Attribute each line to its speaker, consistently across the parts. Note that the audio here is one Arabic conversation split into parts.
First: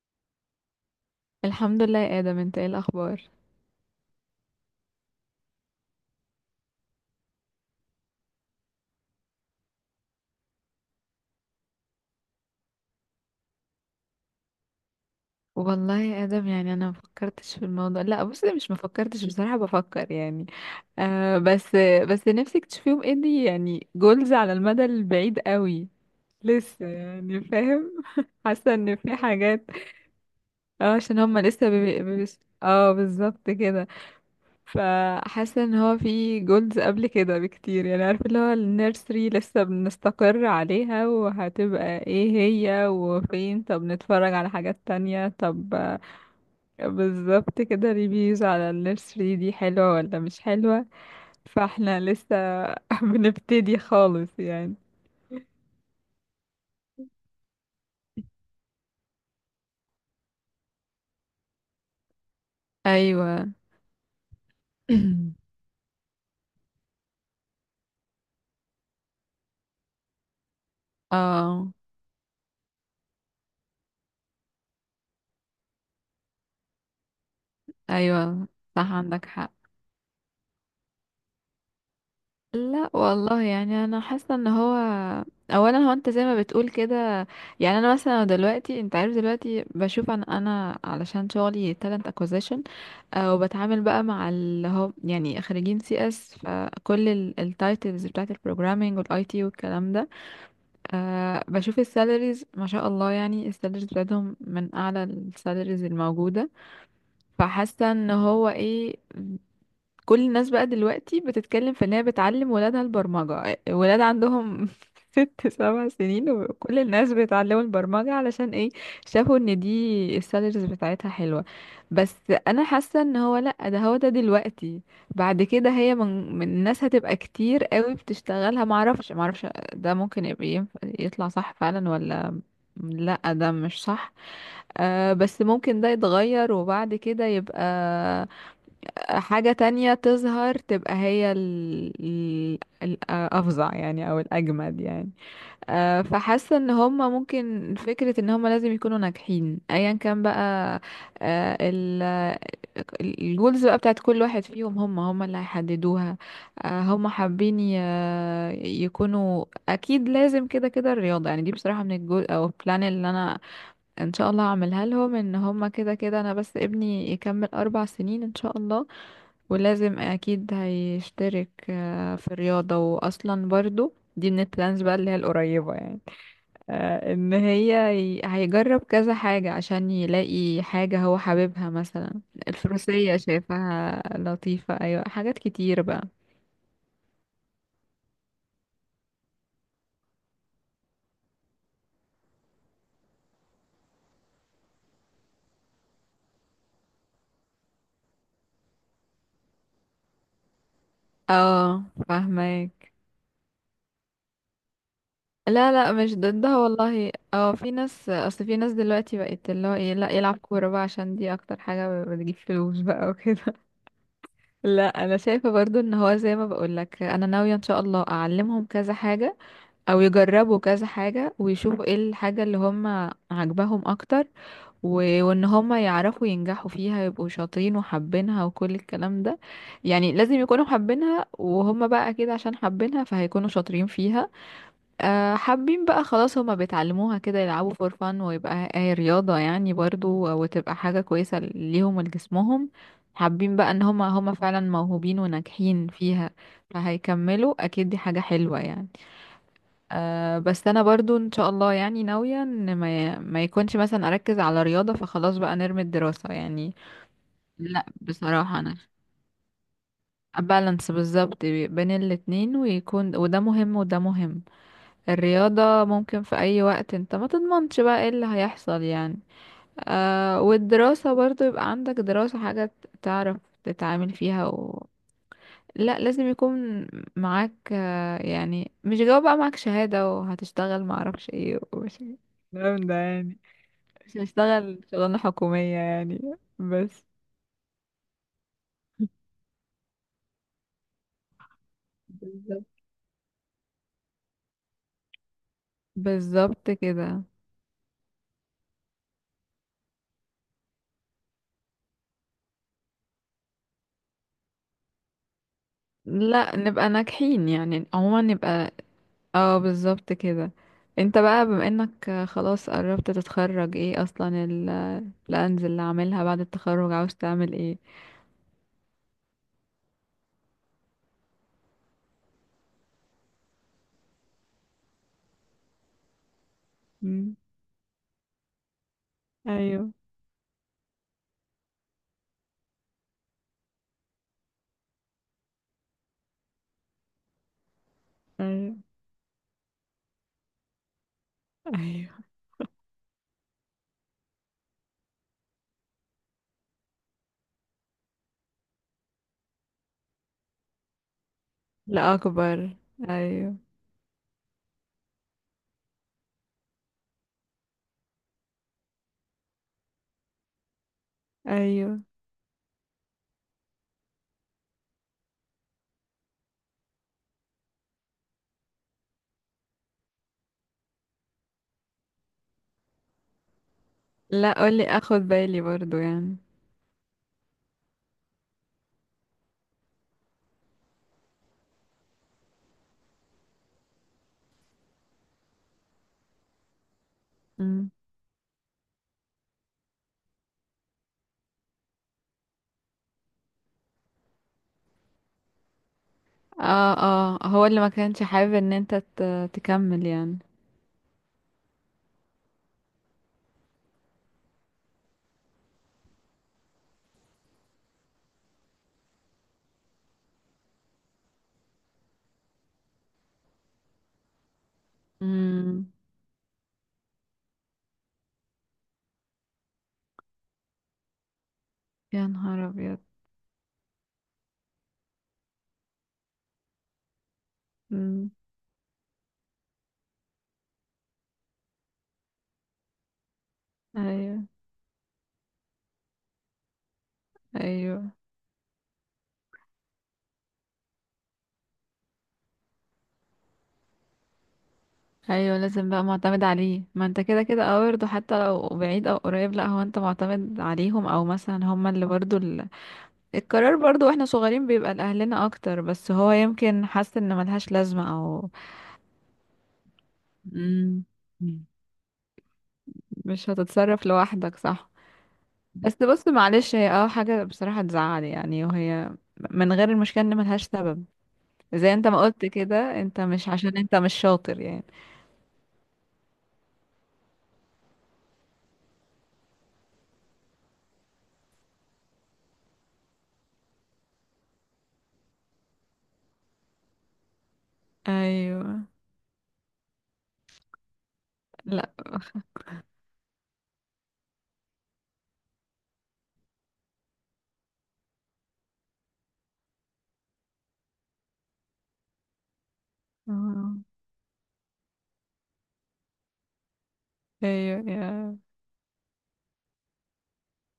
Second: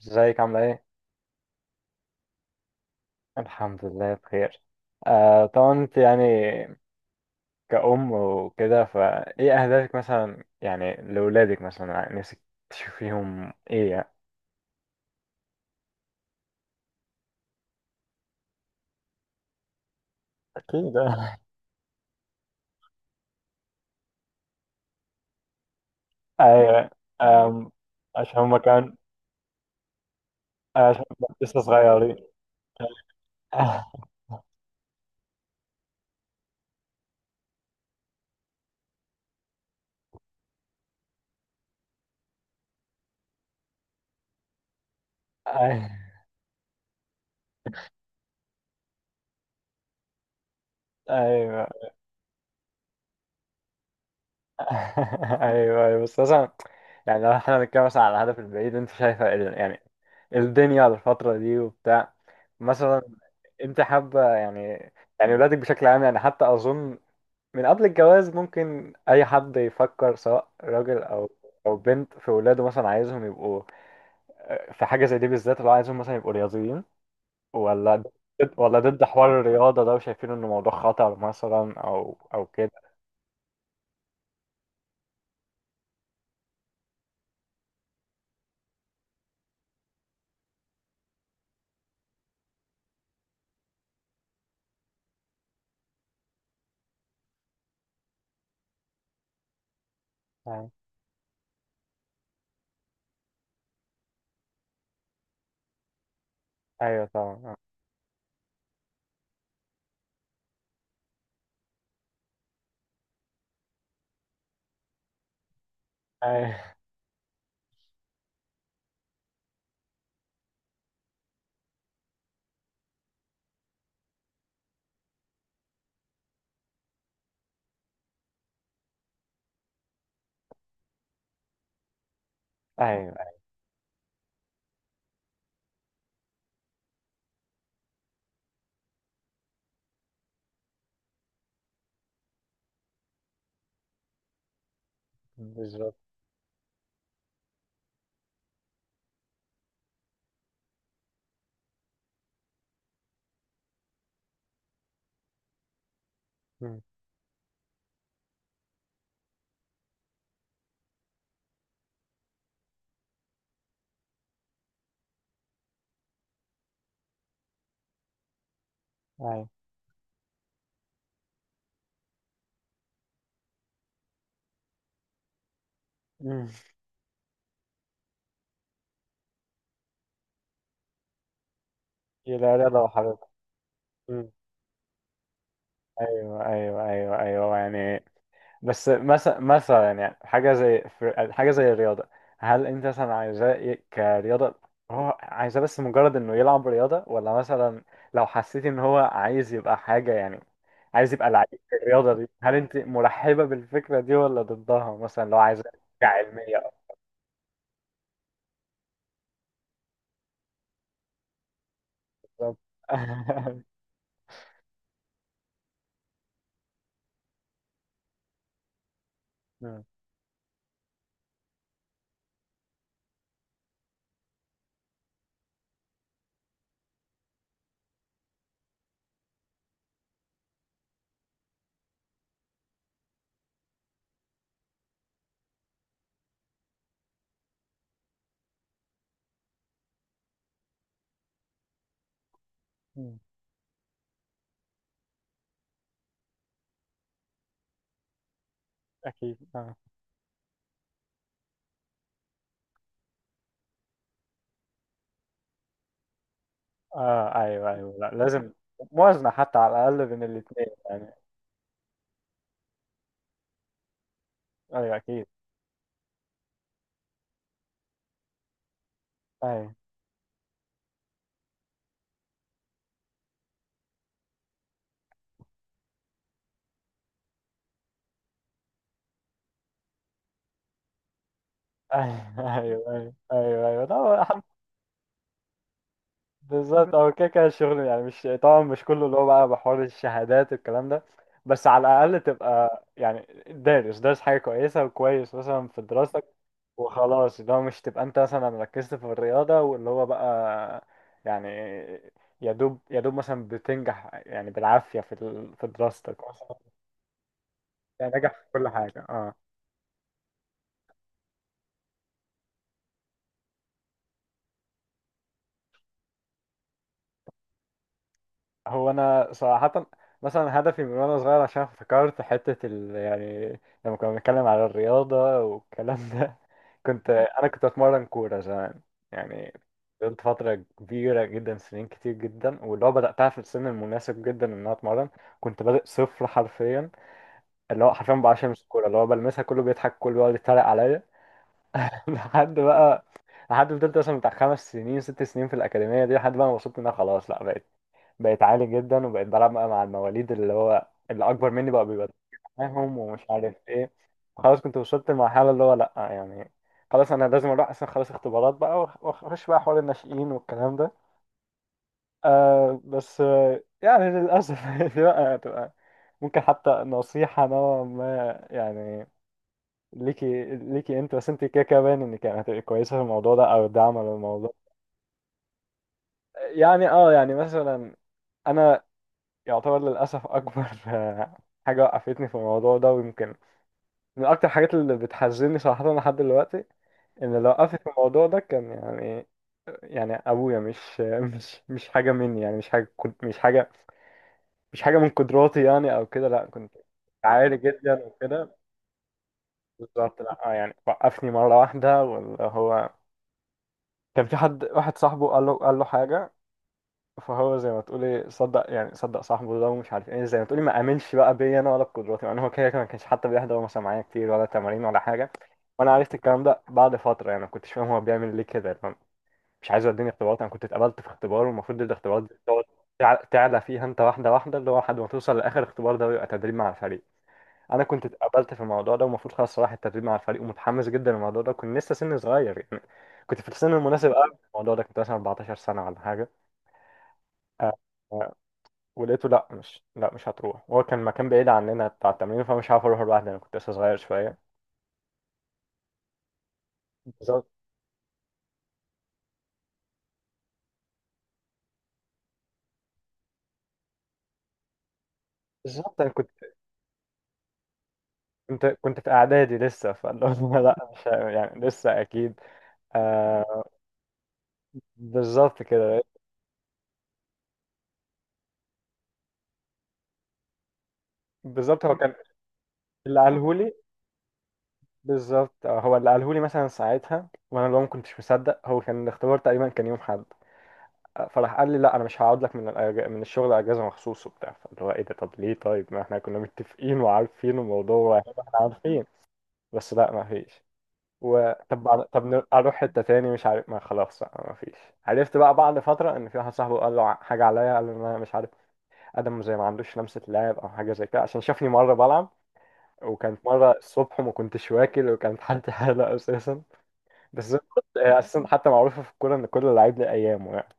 Speaker 1: ازيك عاملة ايه؟
Speaker 2: الحمد لله يا آدم، انت ايه الأخبار؟
Speaker 1: الحمد لله بخير. آه، طبعا انت يعني كأم وكده، فايه أهدافك مثلا يعني لأولادك؟ مثلا يعني نفسك تشوفيهم ايه يعني؟
Speaker 2: والله يا آدم، يعني أنا مفكرتش في الموضوع، لا بص، مش مفكرتش بصراحة، بفكر يعني.
Speaker 1: أكيد، آه.
Speaker 2: آه بس. بس نفسك تشوفيهم ايه؟ دي يعني جولز على المدى البعيد قوي. لسه
Speaker 1: ايوه.
Speaker 2: يعني،
Speaker 1: آم،
Speaker 2: فاهم؟
Speaker 1: عشان هما
Speaker 2: حاسة ان
Speaker 1: كان
Speaker 2: في حاجات. اه،
Speaker 1: عشان
Speaker 2: عشان هما
Speaker 1: لسه
Speaker 2: لسه
Speaker 1: صغيرين.
Speaker 2: اه بالظبط كده. فحاسه ان هو في جولز قبل كده بكتير، يعني عارف، اللي هو النيرسري لسه بنستقر عليها وهتبقى ايه هي وفين، طب نتفرج على حاجات تانية، طب بالظبط كده، ريفيوز على النيرسري دي حلوة ولا مش حلوة.
Speaker 1: ايوه.
Speaker 2: فاحنا لسه بنبتدي خالص يعني.
Speaker 1: ايوه، ايوه، بس مثلا يعني لو احنا بنتكلم مثلا على الهدف البعيد، انت شايفه يعني الدنيا الفترة دي وبتاع، مثلا
Speaker 2: ايوه.
Speaker 1: انت حابة يعني ولادك بشكل عام يعني؟ حتى اظن من قبل الجواز ممكن اي حد يفكر، سواء راجل او
Speaker 2: اه.
Speaker 1: او بنت، في ولاده مثلا عايزهم يبقوا، في حاجة زي دي بالذات، اللي هو عايزهم مثلا يبقوا رياضيين ولا ضد
Speaker 2: ايوه،
Speaker 1: ولا
Speaker 2: صح،
Speaker 1: ضد
Speaker 2: عندك
Speaker 1: حوار
Speaker 2: حق.
Speaker 1: الرياضة ده، وشايفين انه موضوع خطر مثلا، او كده؟
Speaker 2: لا والله، يعني انا حاسه ان هو، اولا هو انت زي ما بتقول كده. يعني انا مثلا دلوقتي انت عارف، دلوقتي بشوف، انا علشان شغلي talent acquisition. وبتعامل بقى مع اللي هو يعني خريجين CS، فكل التايتلز بتاعت البروجرامينج والاي تي والكلام ده. بشوف السالاريز، ما شاء الله، يعني السالاريز بتاعتهم من اعلى السالاريز الموجوده.
Speaker 1: ايوه طبعا.
Speaker 2: فحاسه ان هو ايه، كل الناس بقى دلوقتي بتتكلم في ان هي بتعلم ولادها البرمجة، ولاد عندهم 6-7 سنين
Speaker 1: ايوه،
Speaker 2: وكل الناس بيتعلموا البرمجة، علشان ايه؟ شافوا ان دي السالاريز بتاعتها حلوة. بس انا حاسة ان هو، لا ده هو ده دلوقتي، بعد كده هي من الناس هتبقى كتير قوي بتشتغلها، معرفش معرفش. ده ممكن يبقى يطلع صح فعلا، ولا
Speaker 1: ايوه،
Speaker 2: لا ده مش صح. بس ممكن ده يتغير وبعد كده يبقى حاجة تانية تظهر، تبقى هي الأفظع يعني أو الأجمد يعني.
Speaker 1: بالظبط.
Speaker 2: فحاسة ان هما ممكن فكرة ان هما لازم يكونوا ناجحين ايا كان بقى. آه، ال- الجولز بقى بتاعت كل واحد فيهم، هم هم اللي هيحددوها.
Speaker 1: مم.
Speaker 2: هم حابين يكونوا. اكيد لازم كده كده الرياضة يعني، دي بصراحة من الجول او البلان اللي انا ان شاء الله هعملها لهم، ان هم كده كده، انا بس ابني يكمل 4 سنين ان شاء الله.
Speaker 1: ايوه.
Speaker 2: ولازم اكيد هيشترك في الرياضة، واصلا برضو دي من البلانز بقى اللي هي القريبة يعني.
Speaker 1: مم.
Speaker 2: ان هي هيجرب كذا حاجة عشان يلاقي حاجة هو حاببها مثلا.
Speaker 1: يلا رياضة
Speaker 2: الفروسية
Speaker 1: وحركة.
Speaker 2: شايفها
Speaker 1: مم.
Speaker 2: لطيفة، ايوه حاجات كتير بقى.
Speaker 1: ايوه ايوه ايوه ايوه يعني، بس مثلا يعني حاجة زي حاجة زي الرياضة، هل انت مثلا عايزاه كرياضة؟ هو عايزاه بس مجرد انه يلعب رياضة، ولا مثلا لو حسيت ان هو عايز يبقى حاجة يعني، عايز يبقى لعيب في
Speaker 2: اه،
Speaker 1: الرياضة دي، هل انت
Speaker 2: فاهمك.
Speaker 1: مرحبة بالفكرة دي ولا ضدها؟ مثلا لو عايزاه
Speaker 2: لا لا، مش ضدها
Speaker 1: كعلمية أو،
Speaker 2: والله، اه في ناس، اصل في ناس دلوقتي بقت اللي هو ايه، لا يلعب كورة بقى عشان دي اكتر حاجة بتجيب
Speaker 1: بالظبط.
Speaker 2: فلوس بقى وكده. لا، انا شايفه برضو ان هو زي ما بقولك، انا ناويه ان شاء الله اعلمهم كذا حاجه،
Speaker 1: مم.
Speaker 2: او يجربوا كذا حاجه، ويشوفوا ايه الحاجه اللي هم عاجباهم اكتر، و- وان هم يعرفوا ينجحوا فيها، يبقوا شاطرين وحابينها وكل الكلام ده. يعني لازم يكونوا حابينها، وهم بقى اكيد عشان حابينها فهيكونوا شاطرين فيها. حابين بقى، خلاص هما بيتعلموها كده، يلعبوا فور فان ويبقى هي رياضة يعني برضو، وتبقى حاجة كويسة ليهم ولجسمهم.
Speaker 1: مم.
Speaker 2: حابين بقى ان هما هما فعلا موهوبين وناجحين فيها، فهيكملوا اكيد، دي حاجة حلوة يعني.
Speaker 1: أكيد.
Speaker 2: بس انا برضو ان شاء الله يعني ناوية ان ما يكونش مثلا اركز على رياضة فخلاص بقى نرمي الدراسة يعني.
Speaker 1: اه، ايوه
Speaker 2: لا
Speaker 1: ايوه، لا لازم
Speaker 2: بصراحة انا،
Speaker 1: موازنة حتى على الأقل بين الاتنين
Speaker 2: بالانس
Speaker 1: يعني.
Speaker 2: بالظبط بين الاتنين، ويكون وده مهم وده مهم.
Speaker 1: ايوه اكيد.
Speaker 2: الرياضة ممكن في أي وقت، انت ما تضمنش بقى ايه اللي هيحصل يعني.
Speaker 1: ايوه
Speaker 2: والدراسة برضو، يبقى عندك دراسة حاجة تعرف تتعامل فيها لا لازم يكون معاك، يعني مش جواب بقى، معاك شهادة وهتشتغل معرفش ايه ومش
Speaker 1: ايوه
Speaker 2: الكلام
Speaker 1: ايوه
Speaker 2: ده
Speaker 1: ايوه
Speaker 2: يعني.
Speaker 1: ايوه ايوه، لا،
Speaker 2: مش هشتغل شغلانة حكومية يعني.
Speaker 1: بالظبط،
Speaker 2: بس.
Speaker 1: هو كده كده الشغل يعني، مش طبعا مش كله اللي هو بقى بحوار الشهادات والكلام ده، بس على الأقل
Speaker 2: بالظبط
Speaker 1: تبقى يعني دارس حاجة كويسة، وكويس مثلا في دراستك،
Speaker 2: بالظبط كده.
Speaker 1: وخلاص اللي هو مش تبقى انت مثلا ركزت في الرياضة واللي هو بقى، يعني يا دوب يا دوب مثلا بتنجح يعني بالعافية في دراستك،
Speaker 2: لا نبقى ناجحين يعني،
Speaker 1: يعني
Speaker 2: عموما
Speaker 1: نجح في كل
Speaker 2: نبقى.
Speaker 1: حاجة. اه.
Speaker 2: اه بالظبط كده. انت بقى بما انك خلاص قربت تتخرج، ايه اصلا البلانز اللي عاملها بعد التخرج، عاوز تعمل ايه؟
Speaker 1: هو انا صراحة مثلا هدفي من وانا صغير، عشان افتكرت حتة يعني لما كنا بنتكلم على الرياضة والكلام ده، كنت
Speaker 2: مم.
Speaker 1: انا كنت اتمرن كورة زمان يعني.
Speaker 2: ايوه
Speaker 1: فضلت فترة كبيرة جدا، سنين كتير جدا، واللي هو بدأتها في السن المناسب جدا ان انا اتمرن. كنت بادئ صفر حرفيا، اللي هو حرفيا بعرفش امسك
Speaker 2: ايوه
Speaker 1: الكورة، اللي هو بلمسها كله بيضحك، كله بيقعد يتريق عليا.
Speaker 2: ايوه.
Speaker 1: لحد بقى لحد فضلت مثلا بتاع 5 سنين، 6 سنين في الأكاديمية دي، لحد بقى ما وصلت إن أنا خلاص لأ، بقيت عالي جدا، وبقيت بلعب بقى مع المواليد، اللي اكبر مني، بقى بيبقى
Speaker 2: لا اكبر.
Speaker 1: معاهم، ومش عارف
Speaker 2: ايوه
Speaker 1: ايه. خلاص كنت وصلت لمرحله اللي هو لا يعني خلاص انا لازم اروح، اصلا خلاص اختبارات بقى، واخش بقى حوار الناشئين والكلام ده.
Speaker 2: ايوه.
Speaker 1: بس، يعني للاسف دي بقى هتبقى ممكن حتى نصيحه نوعا ما يعني، ليكي انت، بس انت كده كده باين انك يعني هتبقي كويسه في الموضوع ده او داعمه
Speaker 2: لا
Speaker 1: للموضوع
Speaker 2: قولي، اخد بالي برضو يعني.
Speaker 1: يعني. اه، يعني مثلا انا يعتبر للأسف أكبر حاجة وقفتني في الموضوع ده، ويمكن من أكتر الحاجات اللي بتحزني صراحة لحد دلوقتي، إن اللي وقفني في
Speaker 2: مم.
Speaker 1: الموضوع ده كان يعني أبويا مش مش حاجة مني يعني، مش حاجة كنت، مش حاجة، مش حاجة من قدراتي يعني أو كده، لأ كنت
Speaker 2: اه اه،
Speaker 1: عالي
Speaker 2: هو اللي ما
Speaker 1: جدا
Speaker 2: كانش
Speaker 1: وكده.
Speaker 2: حابب ان انت تكمل
Speaker 1: بالظبط،
Speaker 2: يعني؟
Speaker 1: لأ يعني وقفني مرة واحدة، واللي هو كان في حد واحد صاحبه قال له حاجة. فهو زي ما تقولي صدق، يعني صدق صاحبه ده، ومش عارف ايه، زي ما تقولي ما امنش بقى بيا انا ولا بقدراتي يعني. هو كده كده ما كانش حتى بيحضر مثلا معايا كتير، ولا تمارين ولا حاجه.
Speaker 2: مم.
Speaker 1: وانا عرفت الكلام ده بعد فتره يعني، ما كنتش فاهم هو بيعمل ليه كده يعني. مش عايز يديني اختبارات. انا كنت اتقبلت في اختبار، والمفروض الاختبارات
Speaker 2: يا
Speaker 1: دي تقعد
Speaker 2: نهار ابيض.
Speaker 1: تعلى فيها انت واحده واحده، اللي هو لحد ما توصل لاخر اختبار ده، ويبقى تدريب مع الفريق. انا كنت
Speaker 2: مم.
Speaker 1: اتقبلت في الموضوع ده، ومفروض خلاص رايح التدريب مع الفريق، ومتحمس جدا للموضوع ده، كنت لسه سني صغير يعني، كنت في السن المناسب قوي
Speaker 2: ايوه
Speaker 1: الموضوع ده، كنت مثلا 14 سنه ولا حاجه. آه،
Speaker 2: ايوه
Speaker 1: ولقيته لا، مش هتروح. هو كان مكان بعيد عننا بتاع التمرين، فمش عارف اروح لوحدي، انا كنت لسه صغير شويه.
Speaker 2: ايوه، لازم بقى معتمد عليه، ما انت كده
Speaker 1: بالظبط.
Speaker 2: كده، اه برضه حتى لو بعيد او قريب، لا هو انت معتمد عليهم، او مثلا هما اللي برضه القرار برضه، واحنا صغيرين بيبقى لاهلنا اكتر،
Speaker 1: بالظبط، انا
Speaker 2: بس
Speaker 1: كنت
Speaker 2: هو يمكن حاسس ان ملهاش لازمة او.
Speaker 1: كنت كنت في اعدادي لسه، فاللي هو لا
Speaker 2: مم.
Speaker 1: مش يعني لسه اكيد.
Speaker 2: مش
Speaker 1: آه.
Speaker 2: هتتصرف لوحدك، صح.
Speaker 1: بالظبط
Speaker 2: بس
Speaker 1: كده.
Speaker 2: بص، معلش هي اه حاجة بصراحة تزعل يعني، وهي من غير المشكلة ان ملهاش سبب،
Speaker 1: بالظبط
Speaker 2: زي
Speaker 1: هو
Speaker 2: انت
Speaker 1: كان،
Speaker 2: ما قلت كده،
Speaker 1: اللي
Speaker 2: انت مش
Speaker 1: قالهولي،
Speaker 2: عشان انت مش شاطر يعني.
Speaker 1: بالظبط، هو اللي قالهولي مثلا ساعتها، وانا اللي هو ما كنتش مصدق. هو كان الاختبار تقريبا كان يوم حد. فراح قال لي لا انا مش هقعد لك من الشغل اجازه مخصوص وبتاع، فاللي هو ايه ده، طب ليه؟ طيب ما احنا كنا متفقين وعارفين الموضوع، واحنا
Speaker 2: ايوه،
Speaker 1: عارفين. بس لا، ما فيش. وطب
Speaker 2: لا.
Speaker 1: طب اروح حته تاني مش عارف، ما خلاص بقى ما فيش. عرفت بقى بعد فتره ان في واحد صاحبه قال له حاجه عليا، قال له ان انا مش عارف ادم زي ما عندوش لمسه لعب او حاجه زي كده، عشان شافني مره بلعب، وكانت مره
Speaker 2: آه.
Speaker 1: الصبح وما كنتش واكل، وكانت حالتي حاله اساسا. بس زي ما
Speaker 2: ايوه
Speaker 1: قلت، هي اساسا حتى معروفه في الكوره ان كل لعيب له ايامه يعني.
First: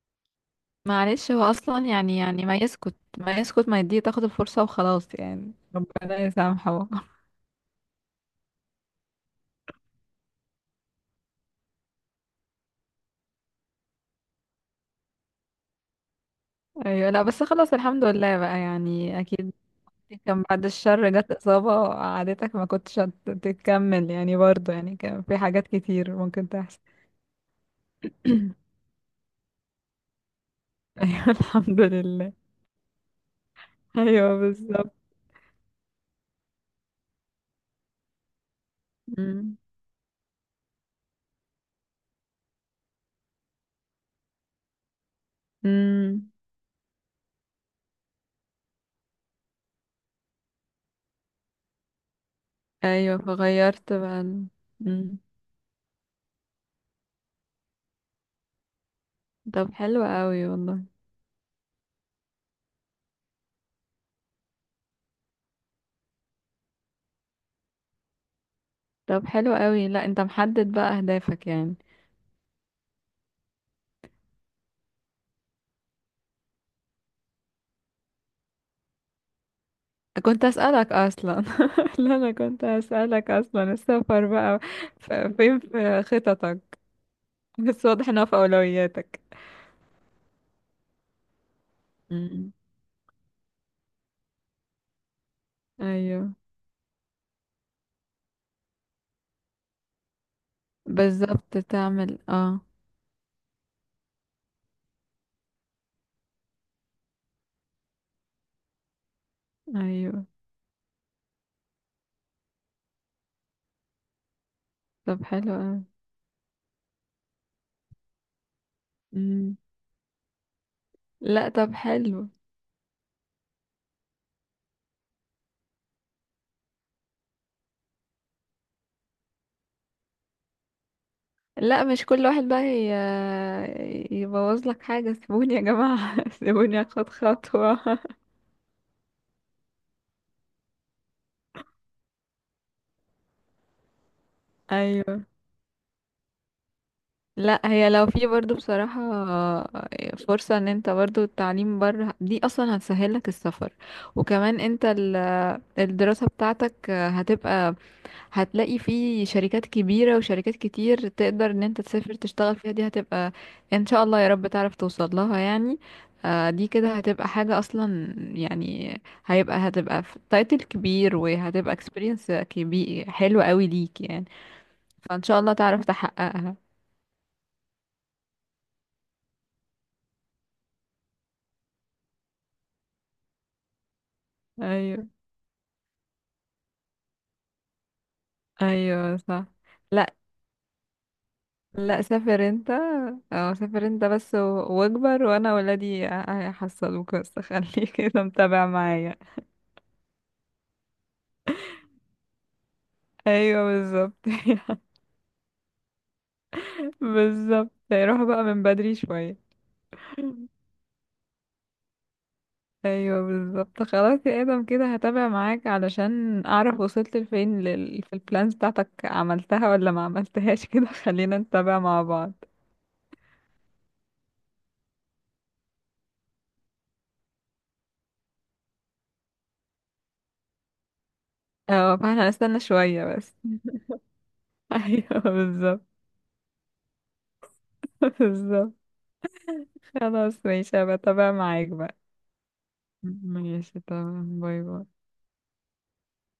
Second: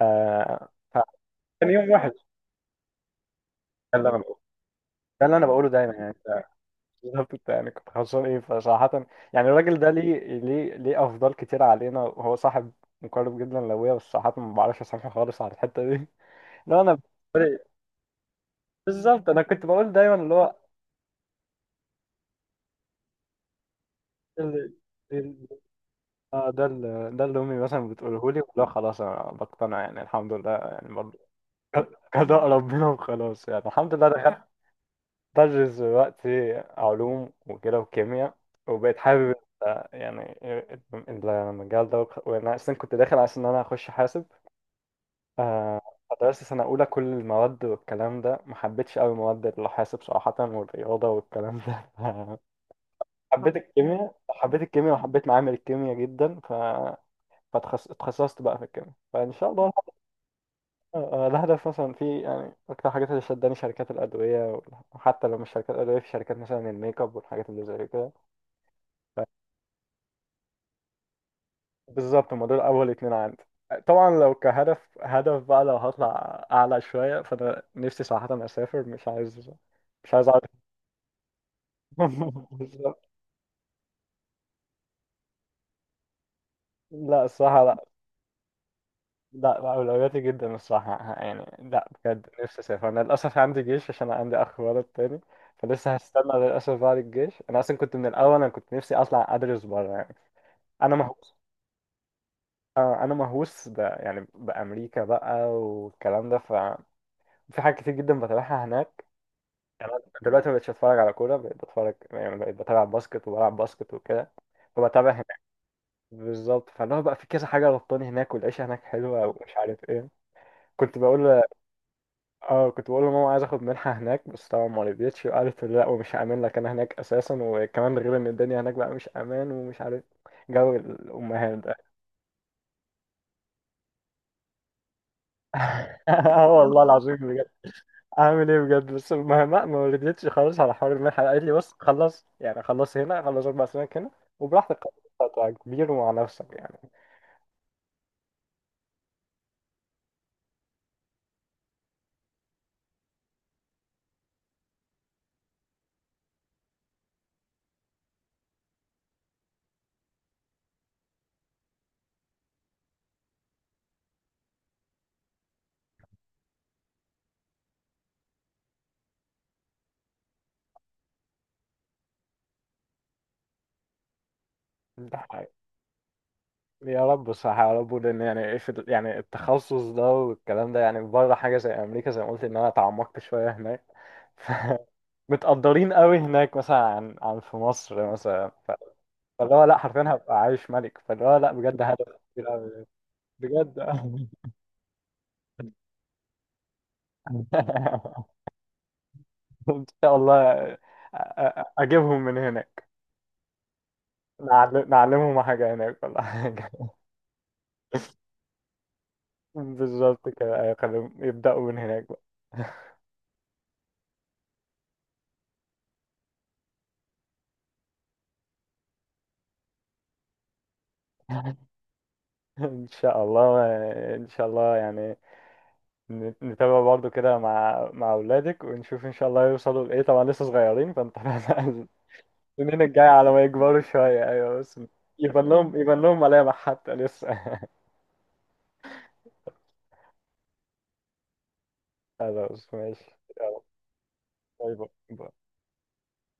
Speaker 1: آه
Speaker 2: معلش هو
Speaker 1: فكان
Speaker 2: اصلا
Speaker 1: يوم وحش.
Speaker 2: يعني ما يسكت ما يسكت، ما
Speaker 1: ده
Speaker 2: يديه
Speaker 1: اللي انا
Speaker 2: تاخد
Speaker 1: بقوله،
Speaker 2: الفرصة وخلاص،
Speaker 1: ده اللي انا
Speaker 2: يعني
Speaker 1: بقوله دايما يعني.
Speaker 2: ربنا يسامحه.
Speaker 1: بالظبط، انت يعني كنت خسران ايه فصراحة. يعني الراجل ده ليه افضال كتير علينا، وهو صاحب مقرب جدا لابويا، بس صراحة ما بعرفش اسامحه خالص على الحتة دي. لا انا
Speaker 2: ايوه، لا بس
Speaker 1: بالنسبة
Speaker 2: خلاص، الحمد لله بقى يعني،
Speaker 1: بالظبط، انا
Speaker 2: اكيد.
Speaker 1: كنت بقول دايما اللي
Speaker 2: كان
Speaker 1: هو،
Speaker 2: بعد الشر جت اصابة عادتك، ما كنتش تكمل يعني
Speaker 1: ال-
Speaker 2: برضه، يعني كان في
Speaker 1: ال-
Speaker 2: حاجات كتير
Speaker 1: اه
Speaker 2: ممكن
Speaker 1: ده
Speaker 2: تحصل.
Speaker 1: اللي ده اللي امي مثلا بتقوله لي، لا خلاص انا بقتنع يعني، الحمد لله يعني برضه.
Speaker 2: ايوه الحمد لله.
Speaker 1: قضاء ربنا وخلاص يعني، الحمد لله
Speaker 2: ايوه
Speaker 1: دخلت
Speaker 2: بالظبط.
Speaker 1: بدرس دلوقتي علوم وكده وكيمياء، وبقيت حابب
Speaker 2: أمم.
Speaker 1: يعني المجال ده، وانا اصلا كنت داخل عشان انا اخش حاسب. آه،
Speaker 2: أمم.
Speaker 1: فدرست سنة أولى كل المواد والكلام ده، ما حبيتش أوي مواد الحاسب صراحة، والرياضة والكلام ده.
Speaker 2: ايوه
Speaker 1: حبيت
Speaker 2: فغيرت
Speaker 1: الكيمياء
Speaker 2: بقى
Speaker 1: حبيت الكيمياء
Speaker 2: أمم.
Speaker 1: وحبيت معامل الكيمياء جدا، فتخصصت بقى في الكيمياء، فإن شاء
Speaker 2: طب
Speaker 1: الله.
Speaker 2: حلو قوي والله.
Speaker 1: ده هدف مثلا في، يعني أكتر حاجات اللي شداني شركات الأدوية، وحتى لو مش شركات أدوية في شركات مثلا الميك اب والحاجات اللي زي كده.
Speaker 2: طب حلو قوي، لا انت محدد بقى اهدافك يعني.
Speaker 1: بالظبط، هما دول أول 2 عندي. طبعا لو كهدف، هدف بقى، لو هطلع أعلى شوية، فأنا نفسي صراحة أسافر، مش عايز أقعد.
Speaker 2: كنت اسالك اصلا. لا انا كنت
Speaker 1: بالظبط.
Speaker 2: هسألك اصلا، السفر بقى فين في خططك؟
Speaker 1: لا الصراحة
Speaker 2: بس
Speaker 1: لا.
Speaker 2: واضح انها في اولوياتك.
Speaker 1: لا، أولوياتي جدا الصراحة يعني، لا بجد
Speaker 2: مم.
Speaker 1: نفسي أسافر. أنا للأسف عندي جيش، عشان أنا عندي أخ ولد تاني، فلسه هستنى
Speaker 2: ايوه
Speaker 1: للأسف بعد الجيش. أنا أصلا كنت من الأول، أنا كنت نفسي أطلع أدرس بره يعني. انا مهووس.
Speaker 2: بالظبط، تعمل اه.
Speaker 1: يعني بامريكا بقى والكلام ده، ففي حاجات كتير جدا بتابعها هناك يعني. أنا
Speaker 2: ايوه.
Speaker 1: دلوقتي ما بقتش اتفرج على كوره، بقيت بتفرج يعني، بقيت بتابع باسكت وبلعب باسكت وكده، فبتابع
Speaker 2: طب
Speaker 1: هناك.
Speaker 2: حلو اوي.
Speaker 1: بالظبط، فاللي هو بقى في كذا حاجه ربطاني هناك، والعيشه هناك حلوه
Speaker 2: مم.
Speaker 1: ومش عارف ايه. كنت بقول ل-
Speaker 2: لا طب حلو.
Speaker 1: اه كنت بقول لماما عايز اخد منحه هناك، بس طبعا ما رضيتش وقالت لا ومش هامن لك انا هناك اساسا، وكمان غير ان الدنيا هناك بقى مش امان ومش عارف، جو الامهات ده.
Speaker 2: لا مش كل واحد بقى يبوظ لك حاجة، سيبوني يا جماعة
Speaker 1: اه
Speaker 2: سيبوني
Speaker 1: والله
Speaker 2: اخد
Speaker 1: العظيم.
Speaker 2: خطوة.
Speaker 1: عامل ايه بجد، بس ما ردتش خالص على حوار المنحة، قالت لي بص خلص يعني، خلص هنا، خلص 4 سنين هنا وبراحتك،
Speaker 2: ايوه.
Speaker 1: هتبقى كبير ومع نفسك يعني.
Speaker 2: لا هي لو في برضو بصراحة فرصة ان انت برضو التعليم بره دي اصلا هتسهل لك السفر، وكمان انت الدراسة بتاعتك هتبقى، هتلاقي في شركات كبيرة وشركات كتير تقدر ان انت تسافر تشتغل فيها، دي هتبقى ان شاء الله يا رب تعرف توصل لها يعني. دي كده هتبقى حاجة اصلا يعني، هتبقى في تايتل كبير، وهتبقى اكسبيرينس كبير حلو قوي ليك يعني.
Speaker 1: ده
Speaker 2: فان شاء
Speaker 1: حقيقي.
Speaker 2: الله تعرف تحققها.
Speaker 1: يا رب بصراحة، يا رب، لأن يعني إيه في يعني التخصص ده والكلام ده يعني، بره حاجة زي أمريكا، زي ما قلت إن أنا اتعمقت شوية هناك.
Speaker 2: ايوه
Speaker 1: متقدرين قوي هناك مثلا، عن في مصر مثلا،
Speaker 2: ايوه صح.
Speaker 1: فاللي هو لا حرفيا هبقى عايش ملك، فاللي هو لا بجد
Speaker 2: لا
Speaker 1: هدف كبير
Speaker 2: سافر انت.
Speaker 1: قوي
Speaker 2: اه
Speaker 1: بجد.
Speaker 2: سافر انت بس واكبر، وانا ولادي هيحصلوك بس خليك كده متابع معايا.
Speaker 1: ان شاء الله، اجيبهم من هناك،
Speaker 2: ايوه بالظبط
Speaker 1: نعلمهم حاجه هناك ولا حاجه.
Speaker 2: بالظبط روح بقى من بدري شوية.
Speaker 1: بالظبط كده، أيوة، خليهم يبداوا من هناك بقى.
Speaker 2: ايوه بالظبط، خلاص يا ادم كده هتابع معاك علشان اعرف وصلت لفين في البلانز بتاعتك عملتها ولا ما عملتهاش كده خلينا نتابع مع بعض.
Speaker 1: ان شاء الله، يعني نتابع برضو كده مع اولادك، ونشوف ان شاء الله يوصلوا لايه. طبعا لسه صغيرين فانت
Speaker 2: اه فاحنا هنستنى
Speaker 1: السنين
Speaker 2: شوية
Speaker 1: الجايه
Speaker 2: بس.
Speaker 1: على ما يكبروا شويه. ايوه بس
Speaker 2: ايوه
Speaker 1: يبان لهم
Speaker 2: بالظبط.
Speaker 1: يبان لهم ملامح حتى لسه.
Speaker 2: بالظبط خلاص ماشي، هبقى اتابع معاك بقى.
Speaker 1: خلاص ماشي. يلا.
Speaker 2: ماشي تمام، باي
Speaker 1: باي
Speaker 2: باي.
Speaker 1: باي.